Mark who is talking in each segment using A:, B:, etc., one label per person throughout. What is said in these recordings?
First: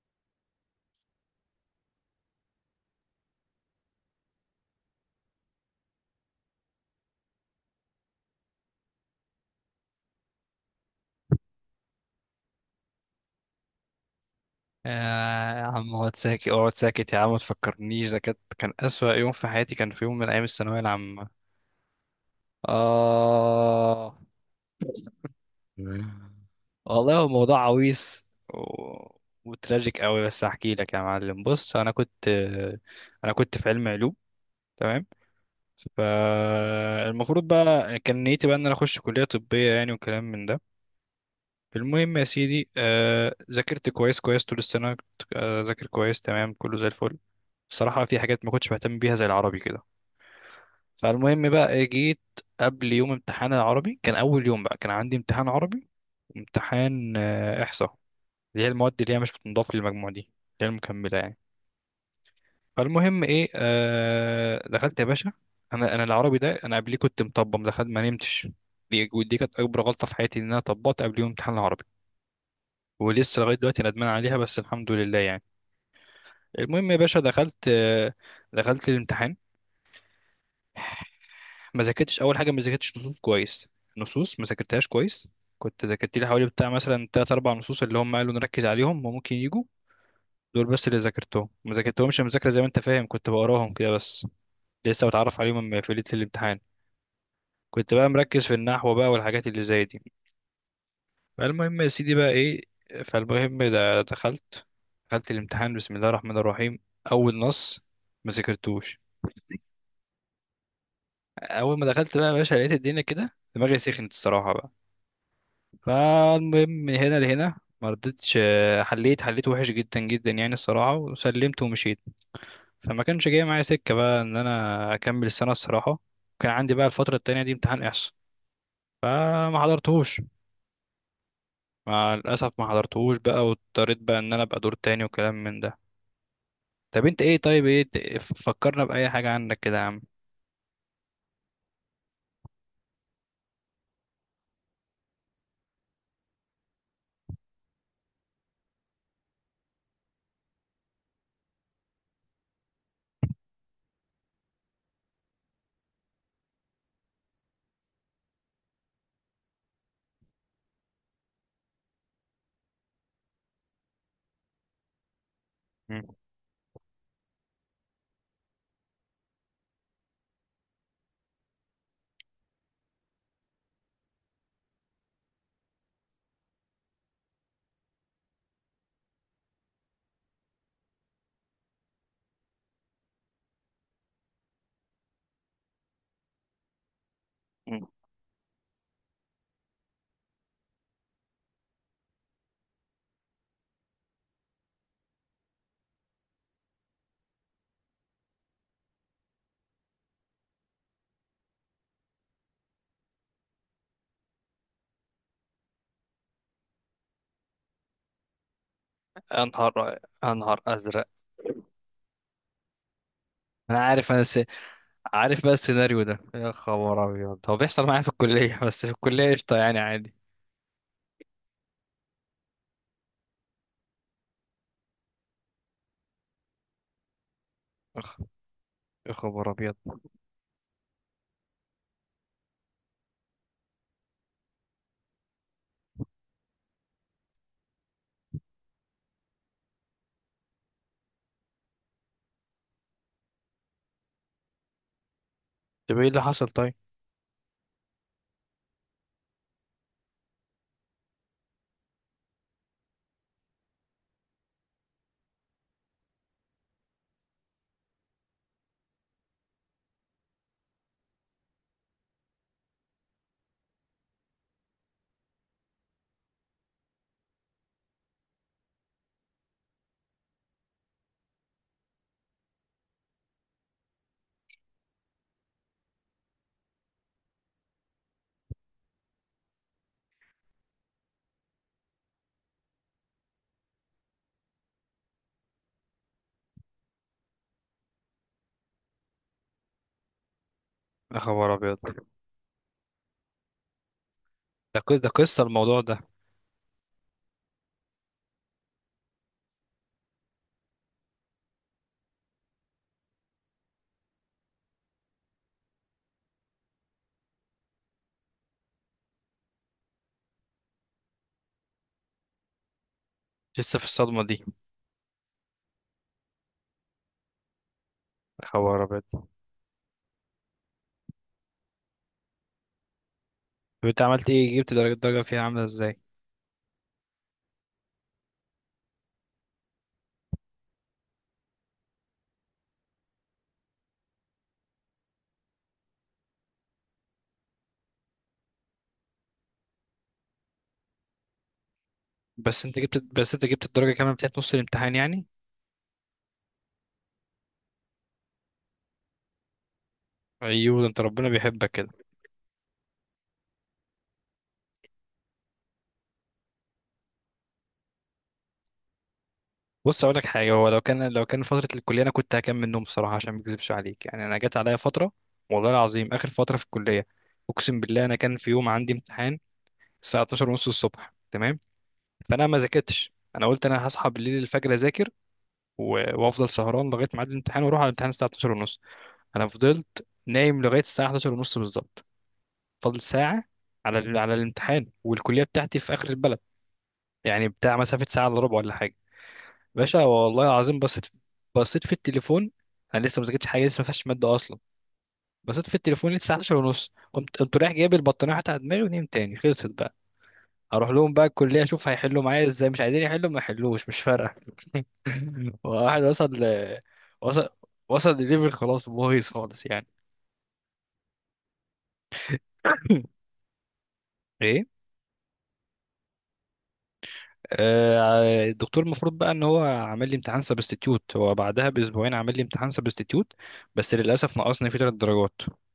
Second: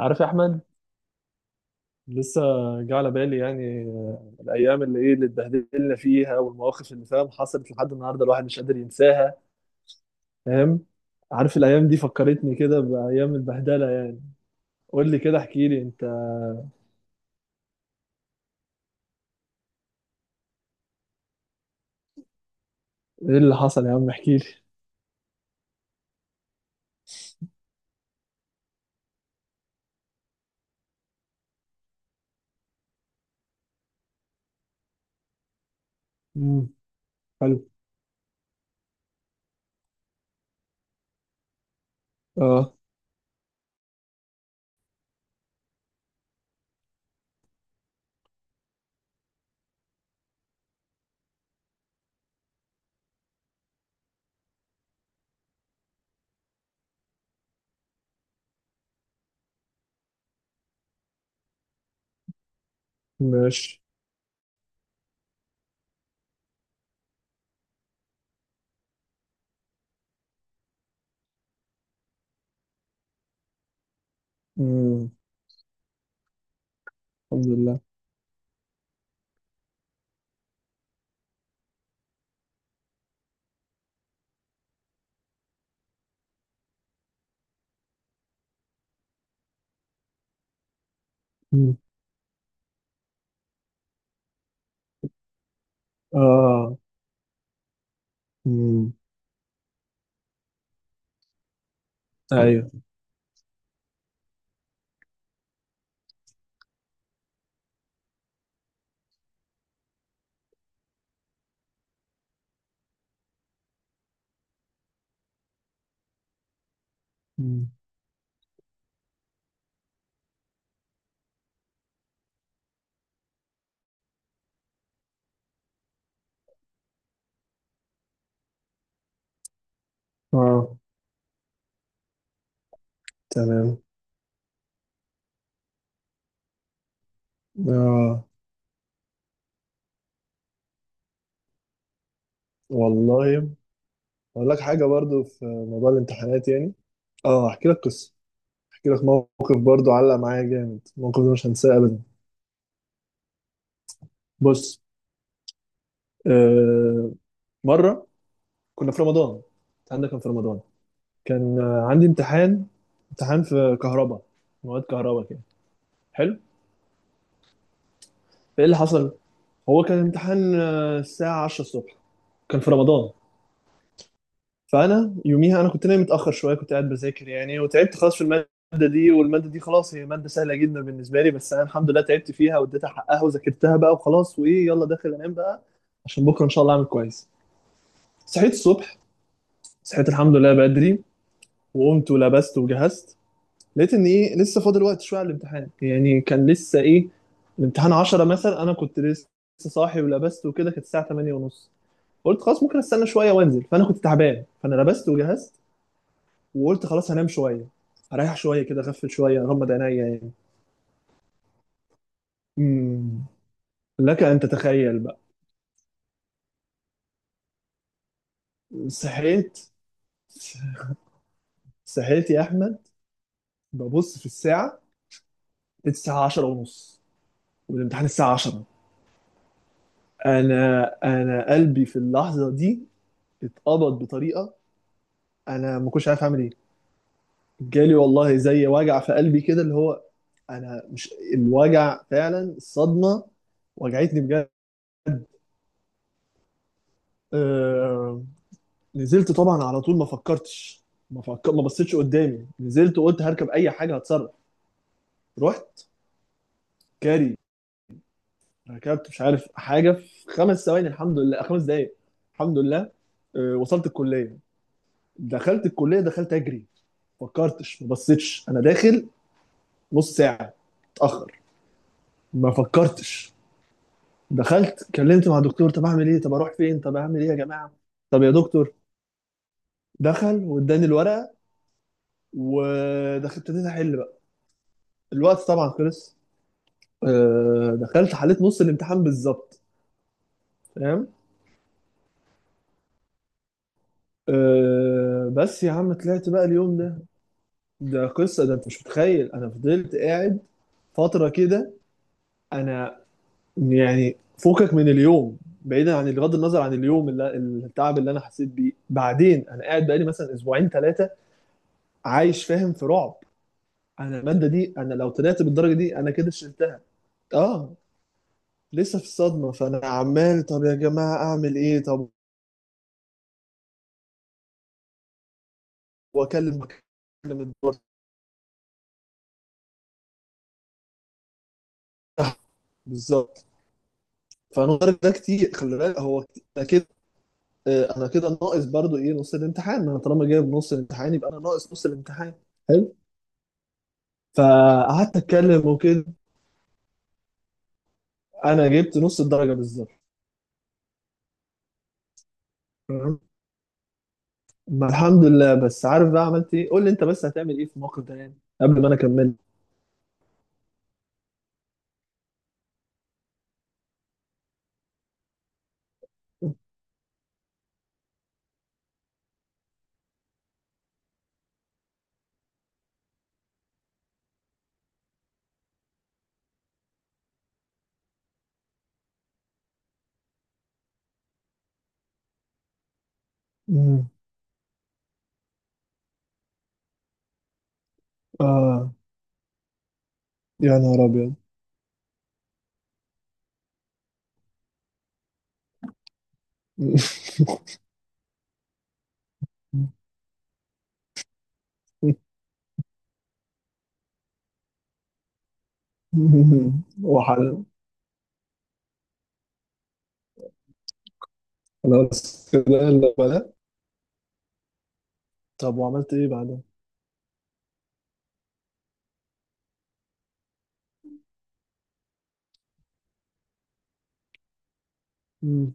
A: عارف يا احمد. لسه جه على بالي. يعني الايام اللي ايه اللي اتبهدلنا فيها والمواقف اللي فاهم حصلت لحد النهارده، الواحد مش قادر ينساها. فاهم؟ عارف الايام دي فكرتني كده بايام البهدله يعني. قول لي كده،
B: يا
A: احكي لي
B: عم،
A: انت.
B: اقعد ساكت اقعد ساكت يا عم، ما تفكرنيش. ده كان أسوأ يوم في حياتي. كان في يوم من أيام الثانوية العامة.
A: ايه اللي حصل يا عم؟
B: آه
A: احكي لي.
B: والله هو موضوع عويص و... وتراجيك قوي، بس هحكي لك يا معلم. بص، أنا كنت في علم علوم، تمام.
A: امم.
B: فالمفروض
A: حلو.
B: بقى كان نيتي بقى إن أنا أخش كلية طبية يعني، وكلام من ده. المهم يا سيدي،
A: اه.
B: ذاكرت كويس كويس طول السنة. كنت ذاكر كويس تمام، كله زي الفل. الصراحة في حاجات ما كنتش بهتم بيها زي العربي كده. فالمهم بقى، جيت قبل يوم امتحان العربي. كان أول يوم بقى كان عندي امتحان عربي وامتحان إحصاء، اللي هي المواد اللي هي مش بتنضاف للمجموع، دي اللي هي المكملة يعني. فالمهم إيه،
A: ماشي.
B: دخلت يا باشا. أنا العربي ده أنا قبليه كنت مطبق، ما دخلت ما نمتش. دي ودي كانت أكبر غلطة في حياتي، إن أنا طبقت قبل يوم امتحان العربي. ولسه لغايه دلوقتي ندمان عليها، بس الحمد
A: امم.
B: لله يعني. المهم يا باشا،
A: الحمد
B: دخلت،
A: لله.
B: دخلت الامتحان. ما ذاكرتش. اول حاجه ما ذاكرتش نصوص كويس. نصوص ما ذاكرتهاش كويس. كنت ذاكرت لي حوالي بتاع مثلا تلات اربع نصوص، اللي هم قالوا نركز عليهم وممكن يجوا دول بس. اللي ذاكرتهم ما
A: امم.
B: ذاكرتهمش مذاكره زي ما انت فاهم، كنت بقراهم كده بس، لسه بتعرف عليهم في ليله الامتحان.
A: اه.
B: كنت بقى مركز في
A: امم.
B: النحو بقى والحاجات اللي زي دي. فالمهم يا سيدي بقى ايه؟
A: ايوه.
B: فالمهم ده دخلت. دخلت الامتحان بسم الله الرحمن الرحيم. اول نص ما ذاكرتوش. اول ما دخلت بقى يا باشا، لقيت الدنيا كده، دماغي سخنت الصراحه بقى. فالمهم من هنا لهنا
A: امم.
B: ما رضيتش، حليت. حليت وحش جدا جدا يعني الصراحه، وسلمت ومشيت. فما كانش جاي معايا سكه بقى ان انا اكمل السنه الصراحه. كان عندي بقى الفتره التانية دي امتحان احصاء. فما حضرتهوش.
A: اه.
B: مع الاسف ما حضرتهوش بقى،
A: تمام.
B: واضطريت بقى ان انا ابقى دور تاني وكلام من ده. طب انت ايه؟ طيب، ايه
A: اه.
B: فكرنا بأي حاجة عنك كده يا عم؟
A: والله، اقول لك حاجه برضو في موضوع الامتحانات يعني. اه، احكي لك قصه، احكي لك موقف برضو علق معايا جامد. الموقف ده مش هنساه ابدا. بص، آه مره كنا في رمضان. الكلام ده كان في رمضان. كان عندي امتحان، امتحان في كهرباء، مواد كهرباء كده.
B: مم.
A: حلو. ايه اللي حصل؟ هو كان امتحان الساعه 10 الصبح، كان في رمضان. فانا يوميها انا كنت نايم متاخر شويه، كنت قاعد بذاكر يعني وتعبت خلاص في الماده دي. والماده دي خلاص هي ماده سهله جدا بالنسبه لي، بس انا الحمد لله تعبت فيها واديتها حقها وذاكرتها بقى وخلاص. وايه، يلا داخل انام بقى عشان بكره ان شاء الله اعمل كويس.
B: مم.
A: صحيت الصبح، صحيت الحمد لله بدري، وقمت ولبست وجهزت. لقيت ان ايه، لسه فاضل وقت شويه على الامتحان يعني. كان لسه ايه، الامتحان 10 مثلا، انا كنت لسه صاحي ولبست وكده كانت الساعه 8 ونص. قلت خلاص ممكن استنى شويه وانزل، فانا كنت تعبان فانا لبست وجهزت، وقلت خلاص هنام شويه، هريح شويه كده، اغفل شويه اغمض
B: انهار
A: عينيا يعني.
B: انهار ازرق.
A: امم.
B: انا عارف،
A: لك ان تتخيل بقى.
B: عارف بقى السيناريو ده. يا خبر ابيض، هو بيحصل معايا في الكلية بس في الكلية قشطة
A: صحيت
B: يعني عادي.
A: صحيت يا احمد، ببص في الساعه، لقيت الساعه 10 ونص
B: يا
A: والامتحان
B: خ-
A: الساعة 10.
B: يا خبر ابيض.
A: انا قلبي في اللحظة دي اتقبض بطريقة. انا ما كنتش عارف اعمل ايه. جالي والله زي وجع في قلبي كده، اللي هو انا مش الوجع فعلا، الصدمة وجعتني بجد.
B: طب ايه اللي حصل؟ طيب.
A: آه... نزلت طبعا على طول، ما فكرتش. ما بصيتش قدامي، نزلت وقلت هركب اي حاجة هتصرف. رحت جري، ركبت مش عارف حاجة في خمس ثواني، الحمد لله، خمس دقايق الحمد لله. وصلت الكلية. دخلت الكلية، دخلت اجري، فكرتش ما بصيتش انا داخل نص ساعه اتاخر، ما فكرتش. دخلت كلمت مع الدكتور، طب اعمل ايه، طب اروح فين، طب اعمل ايه يا جماعه، طب يا دكتور. دخل واداني الورقه، ودخلت ابتديت احل بقى. الوقت طبعا خلص. دخلت حليت نص الامتحان بالظبط. فاهم.
B: يا خبر ابيض ده قصة ده قصة
A: بس يا
B: الموضوع
A: عم
B: ده
A: طلعت بقى اليوم ده. ده قصه، ده انت مش متخيل، انا فضلت قاعد فتره كده. انا يعني فوقك من اليوم، بعيدا عن بغض النظر عن اليوم اللي التعب اللي انا حسيت بيه، بعدين انا قاعد بقالي مثلا اسبوعين ثلاثه عايش فاهم في رعب.
B: لسه في
A: انا
B: الصدمة دي
A: الماده دي انا لو طلعت بالدرجه دي انا كده شلتها. اه.
B: يا خبر
A: لسه في
B: ابيض.
A: الصدمه، فانا عمال طب يا جماعه اعمل ايه طب.
B: طب انت عملت ايه؟ جبت درجة؟ الدرجة فيها عاملة ازاي؟
A: واكلم الدكتور بتاعها. بالظبط. فانا الدرجه ده كتير، خلي بالك هو كتير. أنا كده انا كده ناقص برضو ايه نص الامتحان، انا طالما جايب نص الامتحان يبقى انا ناقص نص الامتحان.
B: بس انت
A: حلو.
B: جبت بس انت جبت الدرجة كمان بتاعت نص الامتحان
A: فقعدت
B: يعني.
A: اتكلم وكده، انا جبت نص الدرجه بالظبط.
B: ايوه، ده انت ربنا بيحبك كده.
A: تمام. ما الحمد لله. بس عارف بقى عملت ايه؟ قول لي انت، بس هتعمل ايه في الموقف ده يعني، قبل ما انا اكمل.
B: بص اقول لك حاجه، هو لو كان فتره الكليه، انا كنت هكمل نوم بصراحه، عشان ما اكذبش عليك يعني. انا جت عليا فتره، والله العظيم، اخر فتره في الكليه. اقسم بالله، انا كان في يوم عندي امتحان الساعه 12 ونص الصبح، تمام. فانا ما ذاكرتش. انا قلت انا هصحى بالليل، الفجر اذاكر، وافضل سهران لغايه ميعاد الامتحان واروح على الامتحان الساعه 12 ونص. انا فضلت نايم لغايه الساعه 11 ونص بالظبط، فاضل ساعه
A: مم.
B: على الامتحان. والكليه بتاعتي في اخر البلد، يعني بتاع مسافه ساعه الا ربع ولا
A: اه.
B: حاجه. باشا والله العظيم،
A: يا نهار
B: بصيت.
A: ابيض.
B: بصيت في التليفون، انا لسه ما ذاكرتش حاجه، لسه ما فتحتش ماده اصلا. بصيت في التليفون لقيت الساعه 11 ونص. قمت رايح جايب البطانيه حتى على دماغي ونمت تاني، خلصت بقى. اروح لهم بقى الكليه اشوف هيحلوا معايا ازاي، مش عايزين يحلوا ما يحلوش مش فارقه. واحد وصل
A: وحل.
B: وصل لليفل، خلاص بايظ خالص يعني.
A: خلاص كده. لا بلا.
B: ايه.
A: طب وعملت ايه بعدها؟
B: الدكتور المفروض بقى ان هو عامل لي امتحان سبستيتيوت، هو بعدها باسبوعين عامل لي امتحان سبستيتيوت. بس للاسف نقصني فيه 3 درجات.
A: مم.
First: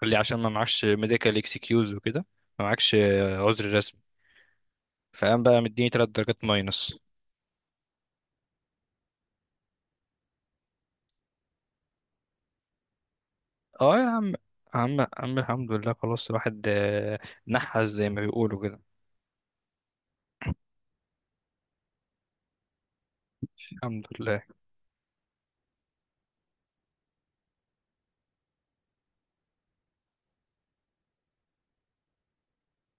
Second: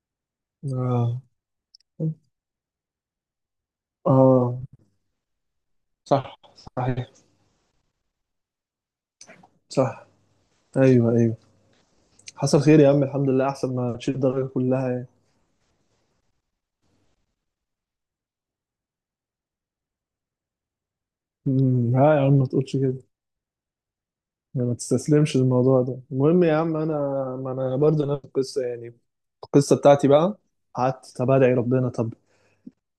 B: قال لي عشان ما معكش
A: اه.
B: ميديكال اكسكيوز وكده. ما معكش عذر رسمي.
A: اه.
B: فقام بقى مديني تلات
A: صح.
B: درجات ماينس.
A: صحيح. صح. ايوه ايوه. حصل خير يا عم، الحمد لله احسن ما
B: اه يا
A: تشيل
B: عم
A: الدرجه كلها
B: عم
A: يعني.
B: عم الحمد لله خلاص. الواحد نحس زي ما بيقولوا كده.
A: مم. لا يا عم ما تقولش كده
B: الحمد لله.
A: يعني، ما تستسلمش للموضوع ده. المهم يا عم انا، ما انا برضه نفس القصه يعني. القصه بتاعتي بقى، قعدت طب ادعي ربنا، طب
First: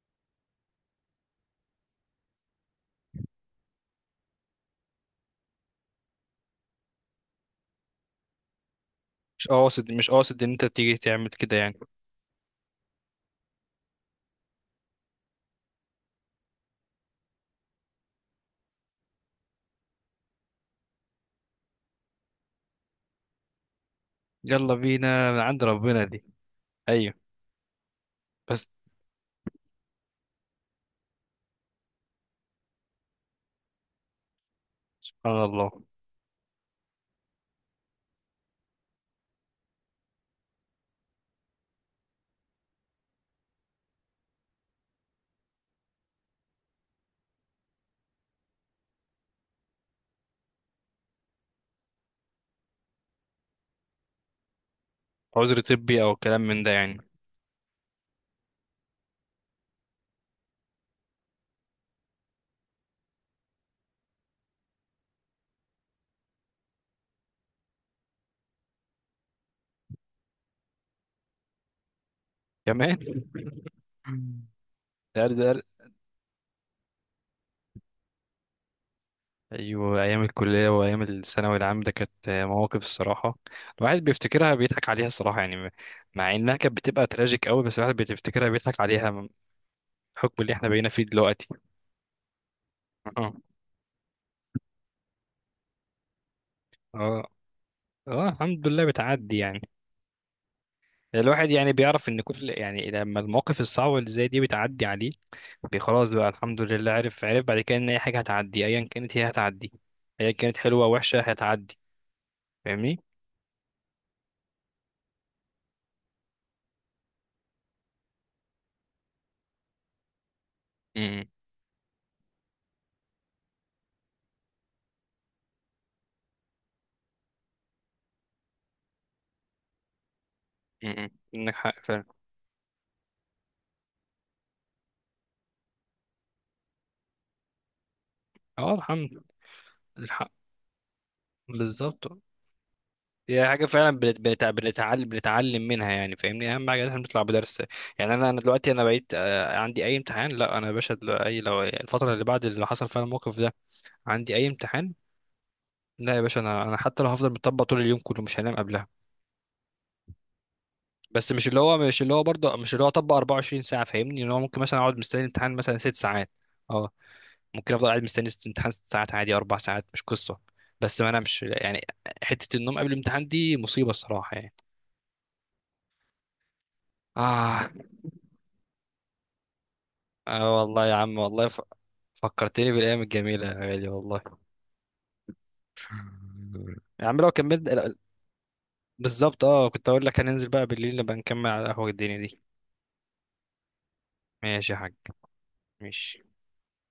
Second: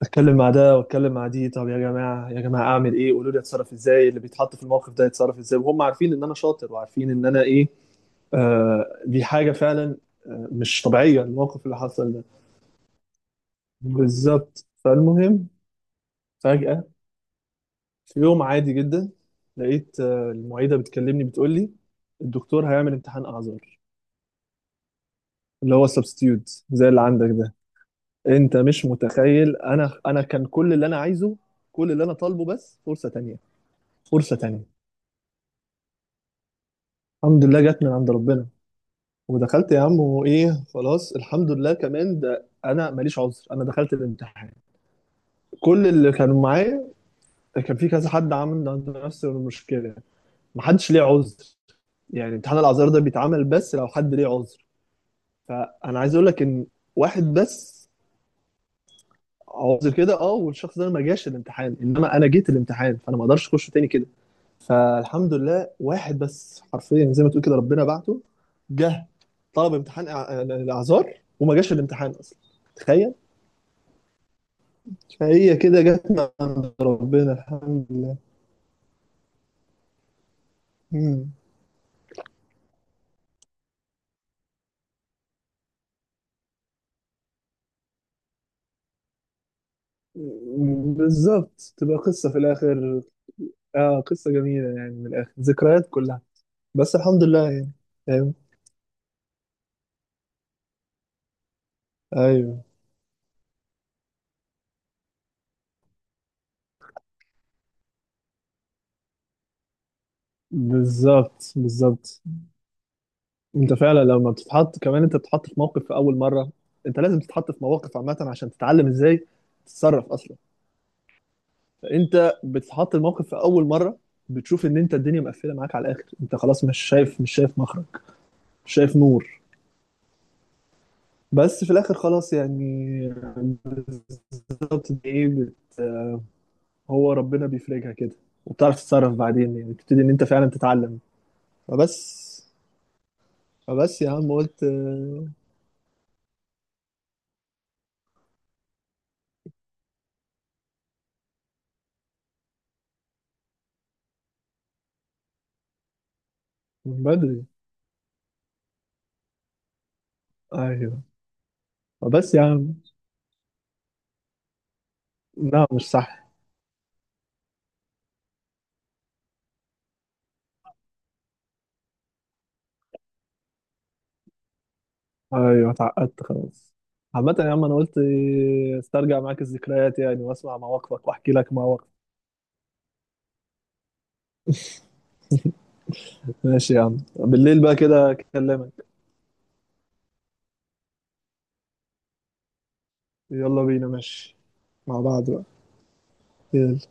A: اتكلم مع ده واتكلم مع دي، طب يا جماعه يا جماعه اعمل ايه، قولوا لي اتصرف ازاي، اللي بيتحط في الموقف ده يتصرف ازاي، وهم عارفين ان انا شاطر وعارفين ان انا ايه. آه، دي
B: مش
A: حاجه
B: قاصد
A: فعلا.
B: مش قاصد ان انت
A: مش
B: تيجي
A: طبيعيه
B: تعمل كده
A: الموقف اللي
B: يعني.
A: حصل ده. بالظبط. فالمهم، فجاه في يوم عادي جدا لقيت المعيده بتكلمني بتقول لي الدكتور هيعمل امتحان اعذار،
B: يلا بينا، من عند
A: اللي هو
B: ربنا دي.
A: السبستيوت زي اللي
B: ايوه.
A: عندك ده. انت
B: بس.
A: مش متخيل، انا انا كان كل اللي انا عايزه، كل اللي انا طالبه بس فرصه تانية، فرصه تانية.
B: سبحان الله.
A: الحمد لله جت من عند ربنا. ودخلت يا عم وايه خلاص، الحمد لله كمان ده انا ماليش عذر. انا دخلت الامتحان، كل اللي كانوا معايا كان في كذا حد عامل عنده نفس المشكله، محدش ليه عذر. يعني امتحان الاعذار ده بيتعمل بس لو حد ليه عذر.
B: عذر
A: فانا
B: طبي او
A: عايز اقول
B: كلام
A: لك
B: من
A: ان
B: ده يعني.
A: واحد بس عاوز كده، اه، والشخص ده ما جاش الامتحان، انما انا جيت الامتحان فانا ما اقدرش اخشه تاني كده. فالحمد لله واحد بس حرفيا زي ما تقول كده، ربنا بعته. جه طلب امتحان الاعذار وما جاش الامتحان اصلا.
B: كمان
A: تخيل.
B: ده
A: فهي
B: ده
A: كده جت من عند ربنا الحمد لله.
B: ايوه، ايام الكليه وايام
A: مم.
B: الثانوي العام ده كانت مواقف الصراحه. الواحد بيفتكرها بيضحك عليها الصراحه يعني. مع انها كانت بتبقى تراجيك قوي، بس الواحد بيفتكرها بيضحك عليها، بحكم اللي احنا بقينا فيه دلوقتي.
A: بالظبط، تبقى قصة في الآخر.
B: اه،
A: اه قصة جميلة يعني، من الآخر ذكريات كلها، بس الحمد
B: اه،
A: لله يعني.
B: اه،
A: فاهم.
B: الحمد لله بتعدي يعني. الواحد يعني بيعرف ان كل
A: ايوه.
B: يعني لما المواقف الصعبه اللي زي دي بتعدي عليه. خلاص بقى الحمد لله. عرف بعد كده ان اي حاجه هتعدي، ايا كانت هي هتعدي، ايا كانت حلوه وحشه
A: بالظبط
B: هتعدي.
A: بالظبط.
B: فاهمني.
A: انت فعلا لما بتتحط كمان، انت بتتحط في موقف في اول مره، انت لازم تتحط في مواقف عامه عشان تتعلم ازاي تتصرف اصلا.
B: امم
A: فانت بتتحط الموقف في اول مره، بتشوف ان انت الدنيا مقفله معاك على الاخر، انت خلاص مش شايف مخرج، مش شايف نور.
B: انك
A: بس في
B: حق
A: الاخر
B: فعلا.
A: خلاص يعني. بالظبط. دي ايه، هو ربنا بيفرجها كده،
B: اه،
A: وبتعرف
B: الحمد،
A: تتصرف بعدين، يعني بتبتدي ان
B: الح-
A: انت فعلا تتعلم.
B: بالظبط.
A: فبس.
B: هي حاجة فعلا
A: فبس يا
B: بنت-
A: عم
B: بنت-
A: قلت
B: بنتعلم بنتعلم منها يعني، فاهمني. أهم حاجة إن إحنا بنطلع بدرس يعني. أنا دلوقتي أنا بقيت، عندي أي امتحان. لا، أنا يا باشا أي لو الفترة اللي بعد اللي حصل فيها الموقف ده عندي أي امتحان، لا يا باشا، أنا حتى
A: من
B: لو هفضل
A: بدري.
B: مطبق طول اليوم كله مش هنام قبلها.
A: ايوه.
B: بس
A: فبس يا
B: مش
A: عم.
B: اللي هو أطبق 24 ساعة. فاهمني إن هو ممكن مثلا أقعد مستني الامتحان
A: لا
B: مثلا
A: مش
B: ست
A: صح.
B: ساعات أه، ممكن أفضل قاعد مستني امتحان 6 ساعات عادي، 4 ساعات مش قصة. بس ما أنامش يعني. حتة النوم قبل الامتحان دي مصيبة الصراحة يعني.
A: ايوه اتعقدت خلاص. عامة يا عم
B: آه
A: انا قلت استرجع معاك الذكريات يعني،
B: اه
A: واسمع
B: والله يا
A: مواقفك
B: عم،
A: واحكي
B: والله
A: لك مواقفك.
B: فكرتني بالايام الجميله يا غالي والله.
A: ماشي يا عم،
B: يا عم، لو
A: بالليل
B: كملت.
A: بقى
B: لا،
A: كده اكلمك.
B: بالظبط، اه، كنت اقول لك هننزل بقى بالليل نبقى نكمل على القهوه الدنيا دي.
A: يلا بينا ماشي.
B: ماشي يا حاج،
A: مع بعض بقى.
B: ماشي.
A: يلا.